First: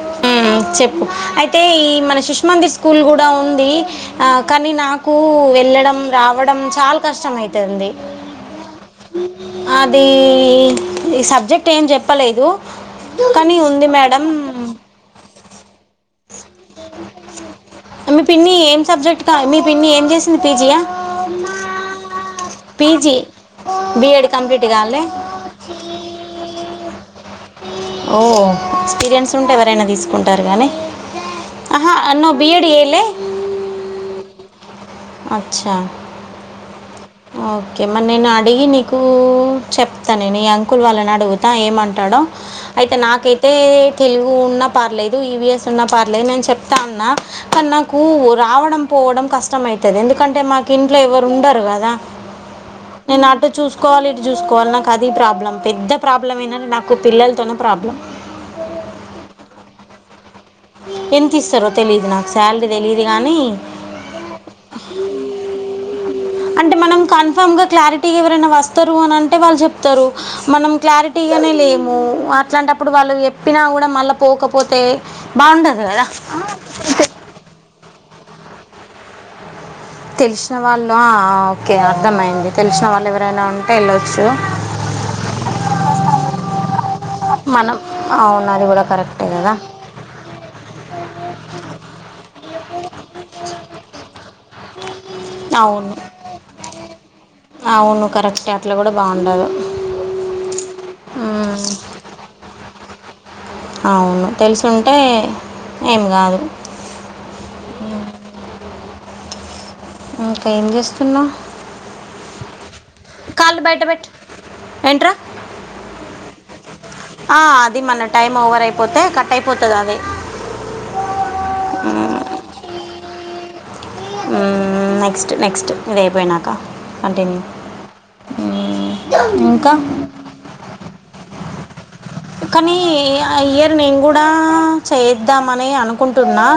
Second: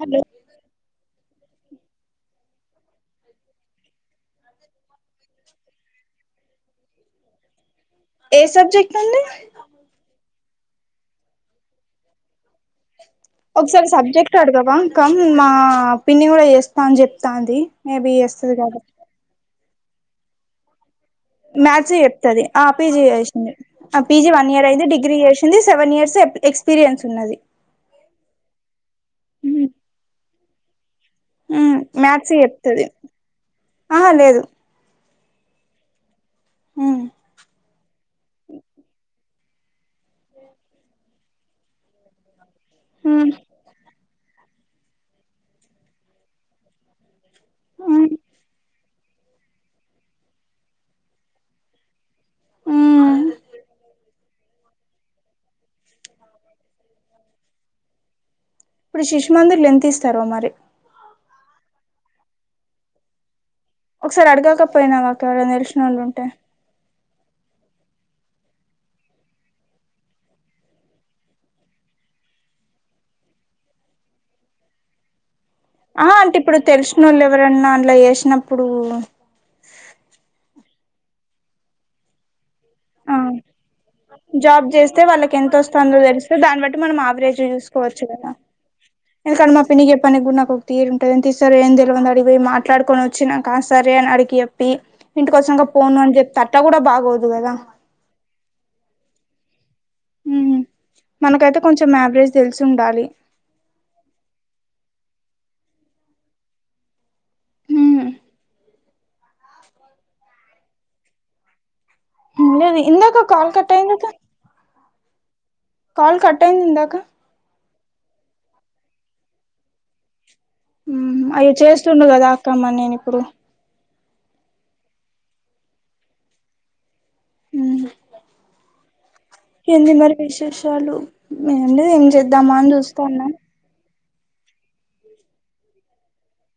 Hello చెప్పు అయితే ఈ మన శిష్ మందిర్ స్కూల్ కూడా ఉంది కానీ నాకు వెళ్ళడం రావడం చాలా కష్టమయితది ఏ సబ్జెక్ట్ అండి అది ఈ సబ్జెక్ట్ ఏం చెప్పలేదు కానీ ఉంది ఒకసారి మేడం సబ్జెక్ట్ అడగవా మా పిన్ని కూడా చెస్తా అని చెప్తాంది మేబి మీ పిన్ని వస్తుంది కదా ఏం సబ్జెక్ట్ కా మీ పిన్ని ఏం చేసింది పీజియా మ్యాథ్స్ చెప్తుంది ఆ పీజీ చేసింది ఆ BEd PG one complete year అయింది కాలే డిగ్రీ చేసింది సెవెన్ ఇయర్స్ ఎక్స్పీరియన్స్ ఉన్నది ఓ ఎక్స్పీరియన్స్ ఉంటే ఎవరైనా తీసుకుంటారు కానీ ఉమ్ అహ అన్న మ్యాథ్స్ బీయేడ్ చెప్తది చేయలే ఆహా లేదు అచ్చా ఉమ్ ఓకే మరి నేను అడిగి నీకు చెప్తా నేను ఈ అంకుల్ వాళ్ళని అడుగుతాను ఏమంటాడో అయితే ఉమ్ నాకైతే తెలుగు ఉన్నా పర్లేేదు ఈవిఎస్ ఉన్నా పర్లేదు నేను చెప్తా అన్నా కానీ నాకు ఉమ్ రావడం పో వడం కష్టంమైతది ఎందుకంటే మాకు ఇంట్లో ఎవరు ఉండరు కదా ఉమ్ నేను అటు చూసుకోవాలి నాకు అది ప్రాబ్లం పెద్ద ప్రాబ్లం ఏంటంటే నాకు పిల్లలతోనే ప్రాబ్లం ఇప్పుడు శిశుమందిర్ లో ఎంత ఇస్తారో మరి ఎంత ఇస్తారో తెలియదు నాకు శాలరీ తెలియదు కానీ ఒకసారి అడగాకపోయినావా అక్క ఎవరైనా తెలిసిన వాళ్ళుంటే అంటే మనం కన్ఫామ్ గా క్లారిటీ ఎవరైనా వస్తారు అని అంటే వాళ్ళు చెప్తారు మనం క్లారిటీగా లేము అట్లాంటప్పుడు వాళ్ళు చెప్పినా కూడా మళ్ళా పోకపోతే బాగుండదు కదా ఆ అంటే ఇప్పుడు తెలిసిన వాళ్ళు ఎవరన్నా అన్లా చేసినప్పుడు తెలిసిన వాళ్ళు ఆ ఓకే అర్థమయింది తెలిసిన వాళ్ళు ఆ ఎవరైనా ఉంటే వెళ్ళొచ్చు తొందర తెరిస్త దాన్ని బట్టి మనం ఆవరేజ్ మనం చూసుకోవచ్చు కదా అవును అది కూడా కరెక్టే ఎందుకంటే కదా మా పిన్ని చెప్పడానికి కూడా ఒక తీరు ఉంటది ఎంతిస్తారో మాట్లాడుకొని వచ్చినంకా సరే అని అడిగి చెప్పి ఇంటికోచ్చినంక అవును పోను అని చెప్పి అట్టా కూడా బాగోదు కదా కరెక్ట్ అట్లు కూడా బాగుండదు మ్మ్ ఉమ్, మనకైతే కొంచెం ఆవరేజ్ తెలిసి ఉండాలి అవును తెలుసుంటే ఏం కాదు హుమ్ ఇంకా ఏం చేస్తున్నావు ఉండది ఇందాక కాల్ కాళ్ళు బయట కట్టాయిందాకా పెట్టు ఏంట్రా కాల్ కట్ అయింది ఇందాక ఆ అది మన టైమ్ ఓవర్ అయిపోతే కట్ అయిపోతది అది అవి చేస్తుండూ కదా అక్క మరి నేను ఇప్పుడు నెక్స్ట్ నెక్స్ట్ ఇదయిపోయినాకా అంటే ఉమ్ ఇంకా ఏంటిది కానీ ఇయ్యరు నేను కూడా చేద్దామని అనుకుంటున్నా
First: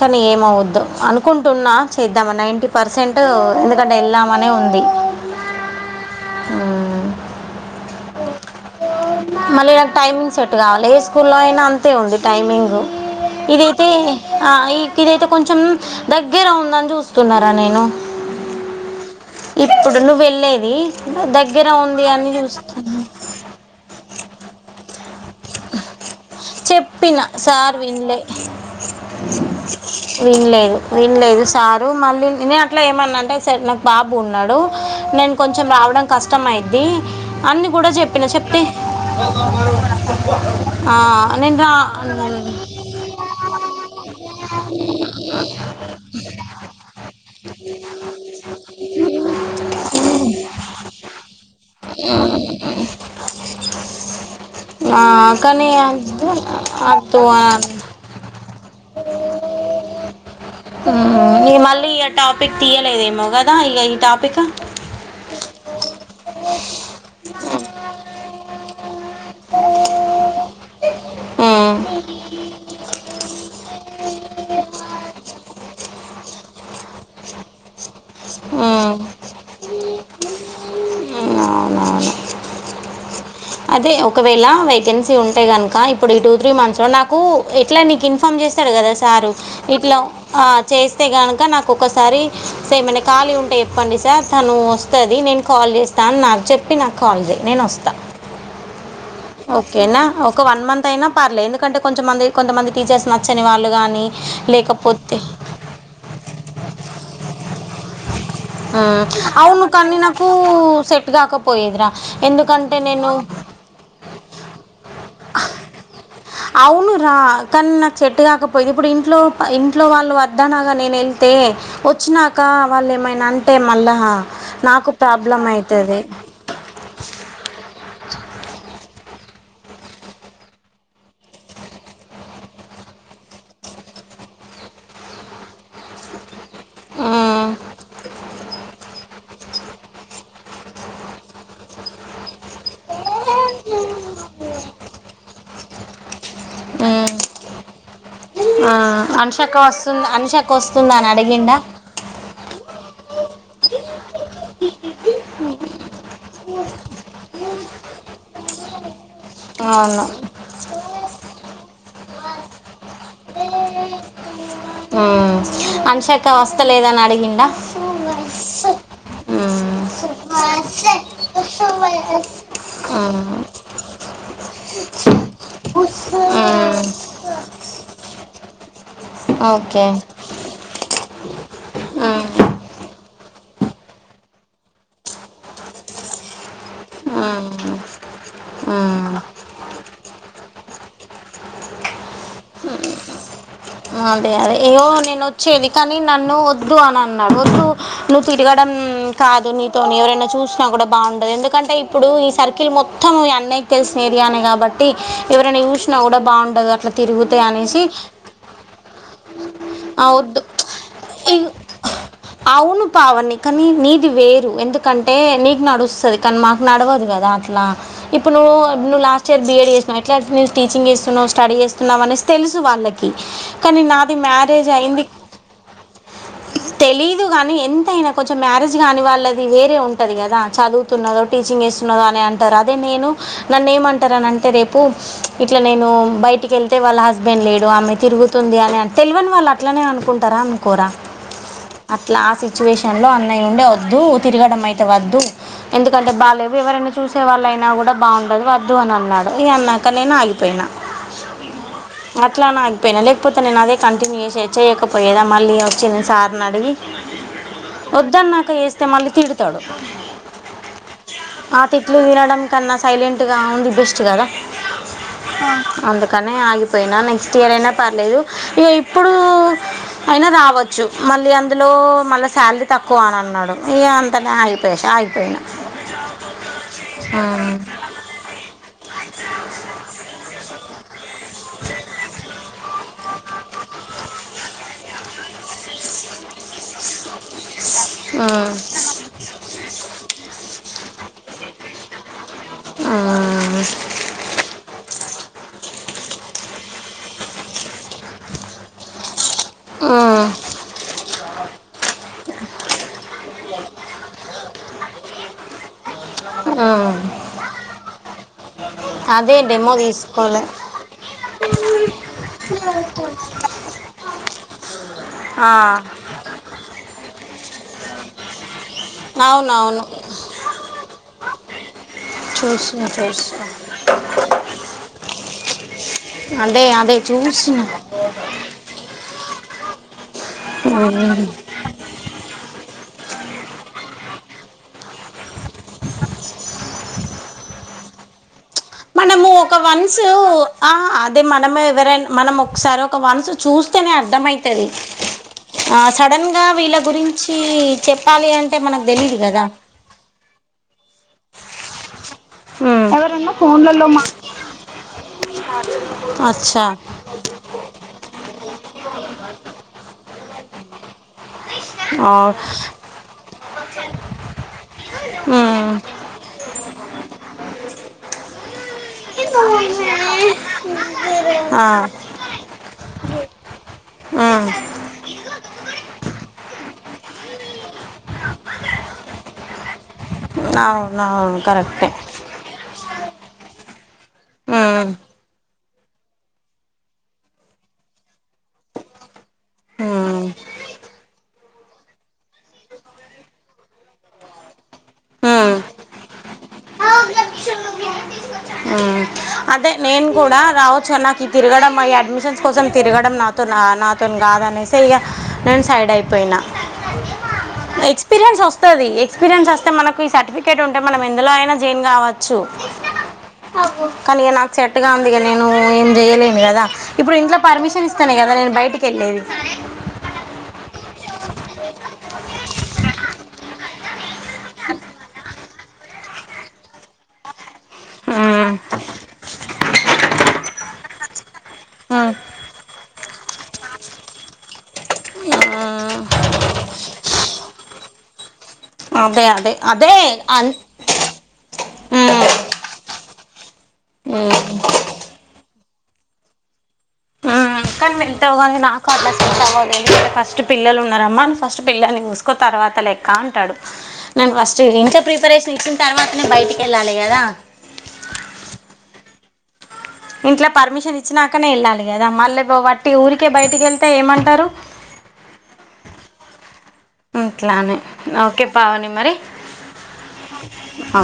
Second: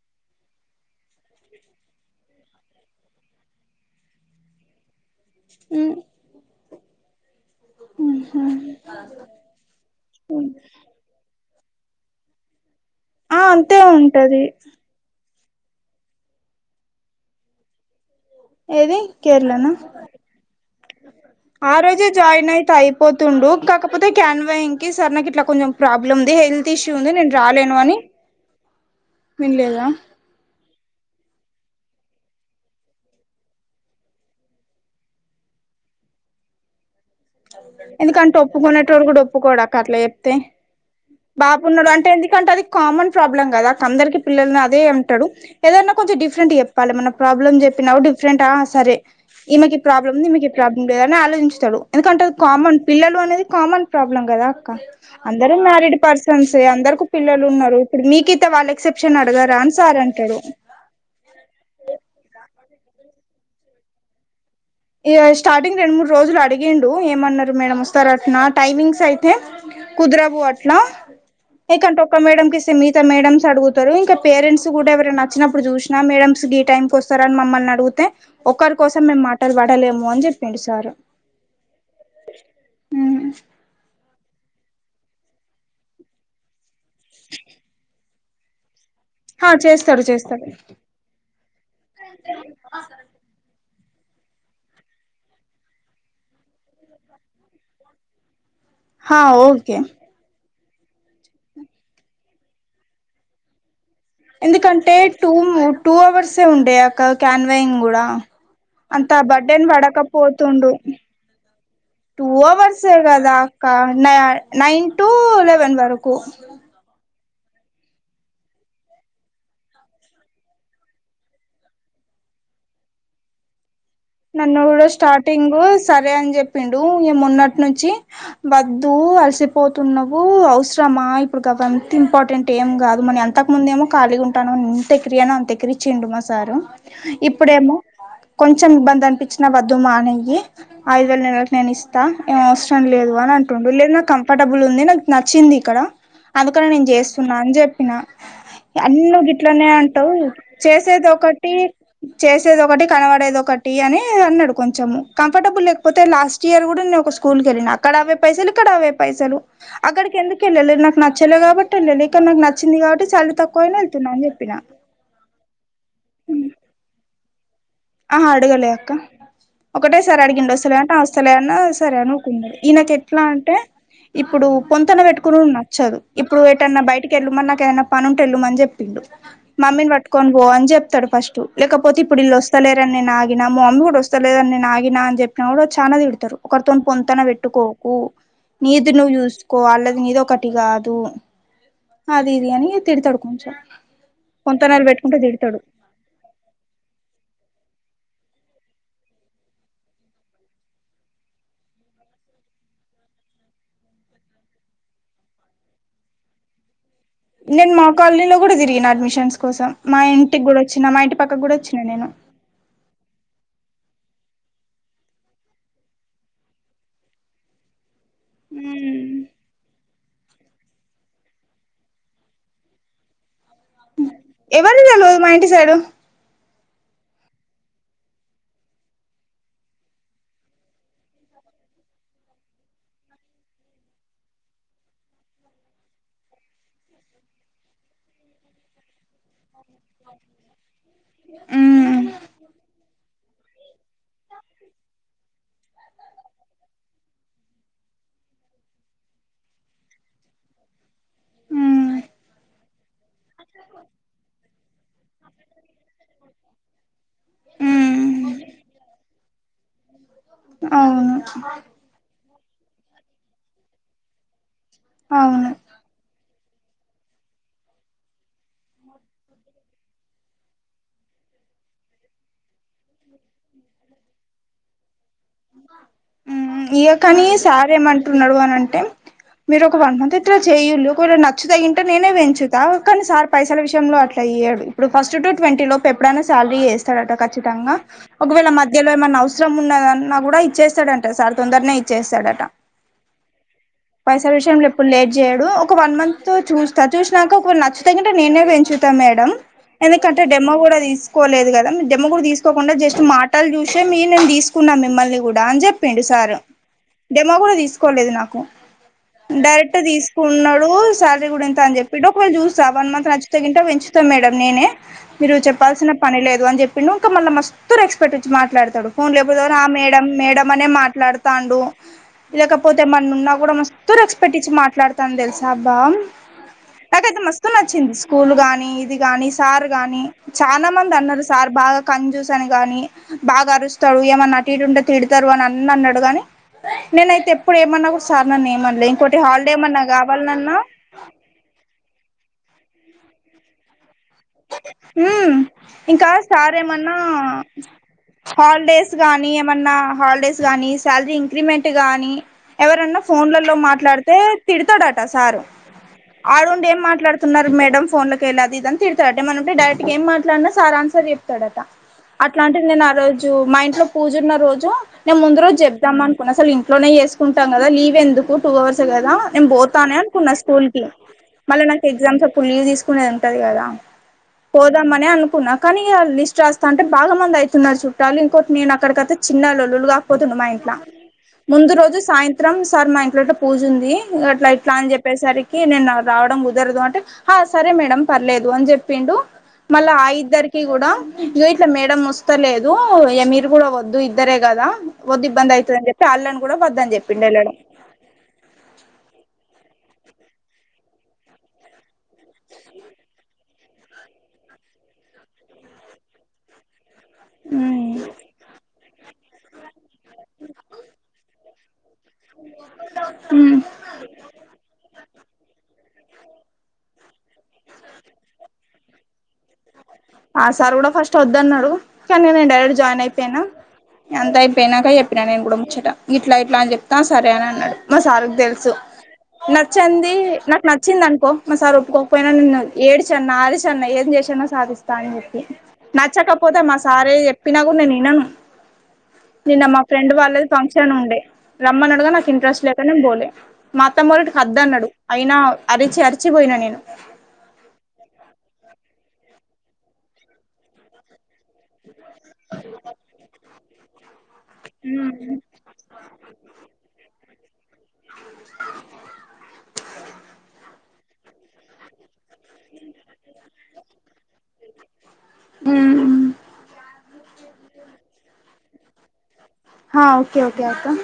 కానీ ఏమవద్దు అనుకుంటున్నా చేద్దామా నైన్టీ పర్సెంట్ ఎందుకంటే వెల్దామనే ఉంది హు మ్మ్. ఆహా మళ్ళీ నాకు టైమింగ్ సెట్ కావాలి ఏ స్కూల్లో అయినా అంతే ఉంది టైమింగ్. ఆ అంతే ఇదయితే ఉంటది ఆ ఇదయితే కొంచెం దగ్గర ఉందని చూస్తున్నరా నేను. ఏది కేరళనా ఇప్పుడు నువ్వు వెళ్ళేది దగ్గర ఉంది అని చూస్తున్న. డోక్ కాకపోతే క్యాన్వఇంగ్ కి సరేనా ఇట్లా కొంచెం ప్రాబ్లమ్ ఉంది, హెల్త్ ఇష్యూ ఉంది చెప్పిన నేను సార్ రాలేను అని. వినలే వినలేదా వినలేదు వినలేదు. సారు మళ్ళీ నేను అట్లా ఏమన్నా అంటే నాకు బాబు ఉన్నడు, నేను కొంచెం రావడం కష్టం అయిద్దీ అని కూడా చెప్పిన ఎందుకంటే చెప్తే ఒప్పుకునేటోడు కూడా ఆ నేను బాబు రా ఉన్నడు అంటే అన్నాను. ఎందుకంటే అది కామన్ ప్రాబ్లం కదా. అందరికి పిల్లలున్నరు అదే అంటడు ఏదన్నా కొంచెం డిఫ్ రెంట్ చెప్పాలె మనం. ప్రాబ్లమ్ చెప్పినా కూడా డిఫరెంటా ఆ సరే ఈమెకి ప్రాబ్లం ఉంది ఈమెకి ఈ ప్రాబ్లం లేదని ఆలోచించు తడు ఎందుకంటే పిల్లలు అనేది కామన్ ప్రాబ్లం కదా అక్క. "ఆ, అందరూ కానీ మ్యారీడ్ అద్దు పర్సన్సే అందరుకు అద్దు పిల్లలు అన్నాను. ఉన్నరు. ఇప్పుడు మీకిత్తే వాళ్ళు రిసెప్షన్ల అడగారా అని సార్ అంటరు. ఇగ మళ్ళీ ఇగ టాపిక్ తీయలేదేమో కదా ఇగ ఈ టాపిక్. ఇగ స్టార్టింగ్ రెండు మూడు రోజులు అడిగిండు, ఏమన్నరు మేడం వస్తారటనా టైమింగ్స్ అయితే కుదరవు అట్లా ఉమ్, ఉమ్, ఎకంటే ఒక్క మేడమ్ కి ఇస్తే మిగితా మేడమ్స్ అడుగుతరు. ఇంకా పేరెంట్స్ కూడా ఎవరన్నా అచ్చినప్పుడు చూశి నా మేడమ్స్ గి టైమ్కి వస్తరా అని మమ్మల్ని అడిగితే ఒకరి కోసం ఉమ్, మేం మాట పడలేము అని చెప్పిండు సారు. అవునవును అదే ఒకవేళ వేకెన్సీ ఉంటే గనుక ఇప్పుడు ఈ టూ త్రీ మంత్స్ లో నాకు ఎట్లా నీకు ఇన్ఫార్మ్ చేస్తడుగదా సారు హా ఇట్లా చేస్తాడు ఆ చేస్తాడు చేస్తే గనుక నాకు ఒకసారి సేమన్నా ఖాళీ ఉంటే చే ప్పండి సార్ తను వస్తది నేను కాల్ చేస్తా అని చెప్పి నాకు కాల్ చేయి నేను వస్తా. హా ఓకే ఓకేనా ఒక వన్ మంత్ అయినా పర్లేదు. ఎందుకంటే కొంచంమంది కొంతమంది టీచర్స్ నచ్చని వాళ్ళు గాని ఎందుకంటే టూ టూ అవర్సే ఉండే అక్క క్యాన్వాయింగ్ కూడా. ఉమ్, అంత అవును బర్డేన్ కానీ నాకు పడకపోతుండు సెట్ కాకపోయేదిరా టూ ఎందుకంటే అవర్సే నేను కదా అక్క. న నైన్ టు లెవెన్ వరకు. అవును రా కానీ నాకు సెట్టు కాకపోయేది. ఇప్పుడు ఇంట్లో ఇంట్లో వాళ్ళు వద్దనంగా నేను ఎళ్తే వచ్చినాక క వాళ్ళు ఏమైనా అంటే మళ్ళా నన్ను కూడా నాకు ప్రాబ్లం స్టార్టింగ్ అవుతది సరే అని చెప్పిండు. ఇగ మొన్నటి నుంచి వద్దు అలి సిపోతున్నవు అవసరమా ఇప్పుడు కాబ అంత ఇంపార్టెంట్ ఏం కాదు మని అంతకు ముందేమో ఖాళీగా ఉం టన్నవు ఎంత ఎక్కిరియన్నో అంత ఎక్కిరిచ్చిండు మా సారు. ఉమ్ ఇప్పుడేమో కొంచెం ఇబ్బం దనిపించిన వద్దు మానేయ్యి. ఆ ఐదు వేలు నెలకి నేను ఇస్తా ఏం అవసరం లేదు అని అంటుండు లేదు నాకు కంఫర్టబుల్ ఉంది, నాకు నచ్చింది ఇక్కడ అందుకని నేను చేస్తున్నా అని చెప్పిన. అన్ని నువ్వు అనుషక్క గిట్లనే వస్తుంద అంటవు అనుషక్క వస్తుందా చేసేది అని ఒకటి అడిగిండా చేసేది ఒకటి కనబడేది ఒకటి అని నీ అన్నడు కొంచెం. కంఫర్టబుల్ లేకపోతే లాస్ట్ ఇయర్ కూడా నేను ఒక్క స్కూల్ కి వెళ్ళిన, అక్కడ అవే పైసలు ఇక్కడ అవే పైస పైసలు అవును అక్కడికి ఎందుకు ఎళ్ళలే నాకు నచ్చేలే కాబట్టి ఎళ్ళలే. ఇక్కడ నాకు నచ్చింది కాబట్టి సాలరీ తక్కువైనా వెళ్తున్నా అని చెప్పిన. ఇంకా వస్తలేదని అడిగిండా. ఆహా అడగలె అక్క ఉమ్ ఒకటే సారి అడిగిండు వస్తలేదా అంటే ఆ వస్తలే అన్నా సరే అని ఊకున్నడు. ఈయనకు ఎట్లా ఉమ్. అంటే ఇప్పుడు పొంతన పెట్టుకునుడు నచ్చదు. ఇప్పుడు ఏటన్నా బయటికి ఎళ్ళు మన్నంకా ఏదన్నా పనుంటె ఎళ్లుమని చెప్పిండు. ఓకే మమ్మీని పట్టుకొని పో అని చెప్తాడు ఫస్ట్ లేకపోతే ఇప్పుడు ఇల్ వస్ స్తరని నేను ఆగిన, మా మమ్మీ కూడా వస్తాలేదని నేను ఆగిన అని చెప్పిన కూడా చానా తిడతరు. ఒకరితోని పొంతన పెట్టుకోకు నీది నువ్వు చూస్ కోఅల్ళదిని ఒకటి కాదు అది ఇది అని తిడితడు కొంచం అదే అదే ఏవొ నేను వచ్చేది కానీ నన్ను వద్దు అని అన్నాడు వద్దు నువ్వు తిరగడం కాదు నీతో ఎవరైనా చూసినా కూడా బాగుండదు ఎందుకంటే ఇప్పుడు ఈ సర్కిల్ మొత్తం మీ అన్నయ్యకి తెలిసిన ఏరియానే కాబట్టి ఎవరిైన చూసినా కూడా బాగుండదు అట్లా తిరుగుతే అనేసి ఇప్పుడే తిరిగిన అడ్మిషన్స్ కోసం మా వద్దు ఇంటికి కూడ వచ్చినా మా ఇంటి పక్కకు కూడా వచ్చినా నేను అవును పావని కానీ నీది వేరు ఎందుకంటే నీకు నడుస్తది కానీ మాకు నడవదు కదా అట్లా ఇప్పుడు నువ్వు నువు లాస్ట్ ఇయర్ బీ ఎడ్ చేసినవు ఎట్లా నువ్వు టీచింగ్ చేస్తున్నావు స్టడి చేస్తున్నావు అనేసి తెలుసు వాళ్ళకి కానీ నాది మ్యరేజ్ ఎవరిని అయింది తెలవదు మా ఇంటి సైడు తెలీదు గాని ఎంతయినా కొంచెం మ్యారేజ్ కాని వాళ్ళది వేరే ఉంటది కదా చదువుతున్నాదో టీచింగ్ టీచింగ్ చేస్తున్నది అని అంటరు అదే నేను నన్ను ఏమని అంటరు అంటే రేపు ఇట్ల నేను బయట బయటికెళ్తే వాళ్ళ హస్బెండ్ లేడు ఆమె తిరుగుతుంది అని తెలివని వాళ్ళ అట్లనే అనుకుంటారా అనుకోరా ఉమ్ అట్లా ఆ సిచ్యువేషన్ లో అన్నయ ఉండి వద్దు తిరగడం అయితే వద్దు ఎందుకంటే బాలేవు ఎవరైనా చూసే వాళ్ళయినా కూడా బాగుండదు వద్దు అని అన్నాడు ఈ అన్నాక నేను ఆగిపోయినా ఉమ్ అట్లా నా పోయినా లేకపోతే నేను అదే కంటిన్యూ చేసి చేయకపోయేదా మళ్ళీ వచ్చి నేను సార్ని అడిగి ఉమ్ వద్దన్నాక చేస్తే మళ్ళీ తిడతడు అవును ఆ తిట్లు వినడం కన్నా సైలెంట్ గా ఉంది బెస్ట్ కదా అవును అందుకని ఆగిపోయినా నెక్స్ట్ ఇయర్ఐనా పర్లేదు ఇక ఇప్పుడు అయినా రావచ్చు మళ్ళీ అందులో మళ్ళ శాలరీ తక్కువ తక్కువ అని అన్నాడు ఈ అంతనే ఆగిపోయాస అగిపోయినా ఇక కాని సార్ ఏమంటున్నడు అనంటే మీరు ఒక వన్ మంత్ ఇట్లా చేయ్యులి ఒకవేళ నచ్చుతే గింటే నేనే పెంచుతా తా కాని సార్ పైసల విషయంలో అట్లా ఇయ్యడు ఇప్పుడు ఫస్ట్ టు ట్వంటీ లోపు ఎప్పుడైనా శాలరీ ఏస్తాడట ఖచ్చితంగా ఒకవేళ మధ్యలో ఏమన్నా అవసరం ఉన్నదని నా కూడా ఇచ్చేస్తాడంట సార్ తొందరనే ఇచ్చేస్తాడట పైసల విషయంలో ఎప్పుడు లేట్ చెయ్యడు ఒక వన్ మంత్ చూస్తా చూసినాక ఒకవేళ నచ్చుతే వెంటనే నేనే పెంచుతా మేడం ఎందుకంటే డెమో కూడా తీసుకోలేదు కదా డెమో కూడా తీసుకోకుండా జస్ట్ మాటలు చూసే మీ నేను తీసుకున్నా మిమల్ని కూడా అని చెప్పిండు సార్ డెమో కూడా తీసుకోలేదు నాకు అదే డెమో డైరెక్ట్ తీసుకోలే తీసుకున్నాడు శాలారీ కూడా ఇంత అని చెప్పిండు ఒకవేళ చూస్తా వన్ మంత్ నచ్చుతే గింట పెంచుతాం మేడం నేనే మీరు ఆ, చెప్పాల్సిన పని లేదు అని చెప్పిండు ఇంక మళ్ళ మస్తు రెస్పెక్టిచ్చి మాట్లాడుతుండు ఇడు ఫోన్ లేపుదనే ఆ అవునవును మేడం మేడం అనే మాట్లాడుతాండు లేకపోతే చూసిన మనున్నా చూసిన కూడా మస్తు రెస్పెక్ట్ ఇచ్చి మాట్లాడతాని తెలుసు బా అదే అదే నాకైతే మస్తు చూసిన నచ్చింది స్కూల్ గానీ ఇది కానీ సార్ గాని చాలా మంది అన్నారు సార్ బాగా కన్ చూస్ అని గాని బాగా అరుస్తాడు ఏమన్నా ంటే తిడతారు అని అ అన్నాడు కాని నేనయితే ఎప్పుడు ఏమన్నా కూడ సార్ న మనము ఒక వన్సు ఆ అదే మనము ఎవరనా మనం ఒకసారి ఒక వనసు చూస్తేనే అర్థమైద్ది హ ఇంకా సార్ వీళ్ళ ఏమన్నా గురించి చెప్పాలి అంటే మనకు హాలిడేస్ తెలియదు గాని కదా ఏమన్నా హాలిడేస్ గాని ఈ శాలరీ ఇంక్రిమెంట్ గానీ ఎవరన్నా ఫోన్లలో మాట్లాడితే తిడతాడట సారు ఆడుండి అచ్చా ఏం మాట్లాడుతున్నారు మేడం ఫోన్ లోకల్లి అది ఇది అని తిడతాడు అంటే డైరెక్ట్గ ఏం మాట్లాడి న సార్ ఆన్సర్ చెప్తాడట ఆ, అట్లాంటి నేను ఆ రోజు మా ఇంట్లో పూజ ఉన్న రోజు నేను ముందు రోజు ఉమ్. చెబుదాం అనుకున్నాను అసలు ఇంట్లోనే వేసుకుంటాం కదా లీవ్ ఎందుకు టూ అవర్స్ కదా నేను పోతానే అనుకున్నా స్కూల్ కి మళ్ళీ ఆ నాకు ఎగ్జామ్స్ అప్పుడు లీవ్ తీసుకునేది ఉంటది కదా ఉమ్ పోదామనే అనే అనుకున్నా కానీ ఇగ లిస్ట్ రాస్ తంటే బాగా మంది అయితున్నారు చుట్టాలు ఇంకోటి నేను అక్కడికైతే చిన్న లల్లుగా పోతుండమ ఇంట్లా అవునవును ముందు కరెక్టే రోజు సాయంత్రం సార్ మా ఇంట్లో పూజ ఉంది అట్లా ఇట్లా ఉమ్ అని చెప్పేసరి కి నేను రావడం కుదరదు అంటే హ సరే మేడం పర్లేదు అన్ చె పిండు మళ్ళా ఆ ఉమ్ ఇద్దరికి కూడా ఇగో ఇట్లా మేడం వస్తలేదు ఇయ మీరు కూడా వద్దు ఇద్దరే కదా వద్దు ఇబ్బంది ఉమ్ ఉమ్ అయితదని చెప్పి ఆళ్ళ న్ని కూడా వద్దని చెప్పిండు వెళ్ళడం అదే నేను కూడా రావచ్చు నాకు తిరగడం ఈ అడ్మిషన్స్ కోసం తిరగడం నాతో నాతోని కాదు అనేసి ఇగ నేను సైడ్ అయిపోయినా ఉమ్ ఎక్స్పీరియన్స్ వస్తది ఎక్స్పీరియన్స్ వస్తే మనకి ఈ సర్టిఫికేట్ ఉంటే మనం ఎందులో అయినా గావచ్చు ఉమ్ కానీ ఇగ నాకు సెట్ కాదు టీగ నేను ఏం చెయలేను కదా ఇప్పుడు ఇంట్లో పర్మిషన్ ఇస్తానే కదా నేను బయటికి వెళ్ళేది ఆ సార్ కూడా ఫస్ట్ వద్దన్నాడు కానీ నేను డైరెక్ట్ జాయిన్ అయిపోయినా అంత అయిపోయినాక చెప్పినా నేను కూడా ముచ్చట ఇట్లా ఇట్లా అని చెప్తా సరే అని అన్నాడు మా సార్కి మ్మ్. తెలుసు నచ్చింది నాకు నచ్చింది అనుకో మా సార్ మ్మ్. ఒప్పుకోకపోయినా నిన్ను ఏడిచన్న ఆరిచన్న ఏం చేసేయినా సాధిస్ తానే చెప్పి మ్మ్. నచ్చకపోతే మా సారే చెప్పినా కూడా నేను వినను అదే అదే నిన్న మా అదే ఫ్రెండ్ వాళ్ళది అన్- ఫంక్షన్ ఉండే రమ్మనడుగా నాకు మ్మ్. ఇంట్రెస్ట్ లేక నేను పోలే మా అత్తమోళింటికి మ్మ్. అద్ద అన్నాడు అయినా అరిచి అరిచిపోయినా నేను మ్మ్. కానీ వెళ్తావు కానీ [unintelligible] ఫస్ట్ పిల్లలు ఉన్నారమ్మ ఫస్ట్ పిల్లని చుస్ సుకో తర్వాత లెక్క అంటాడు నేను ఫస్ట్ ఇంకా ప్రిపరేషన్ ఇచ్చిన తర్వాత నేను బయటికి వెళ్ళాలి కదా ఇంట్లో పర్మిషన్ ఇచ్చినాకనే వెళ్ళాలి కదా మళ్ళీ వట్టి ఊరికే బయటికి వెళ్తే ఏమంటారు అ హ్మ్ హు ఇట్లానే ఓకే పావని మరి ఓకే ఓకే అక్క అ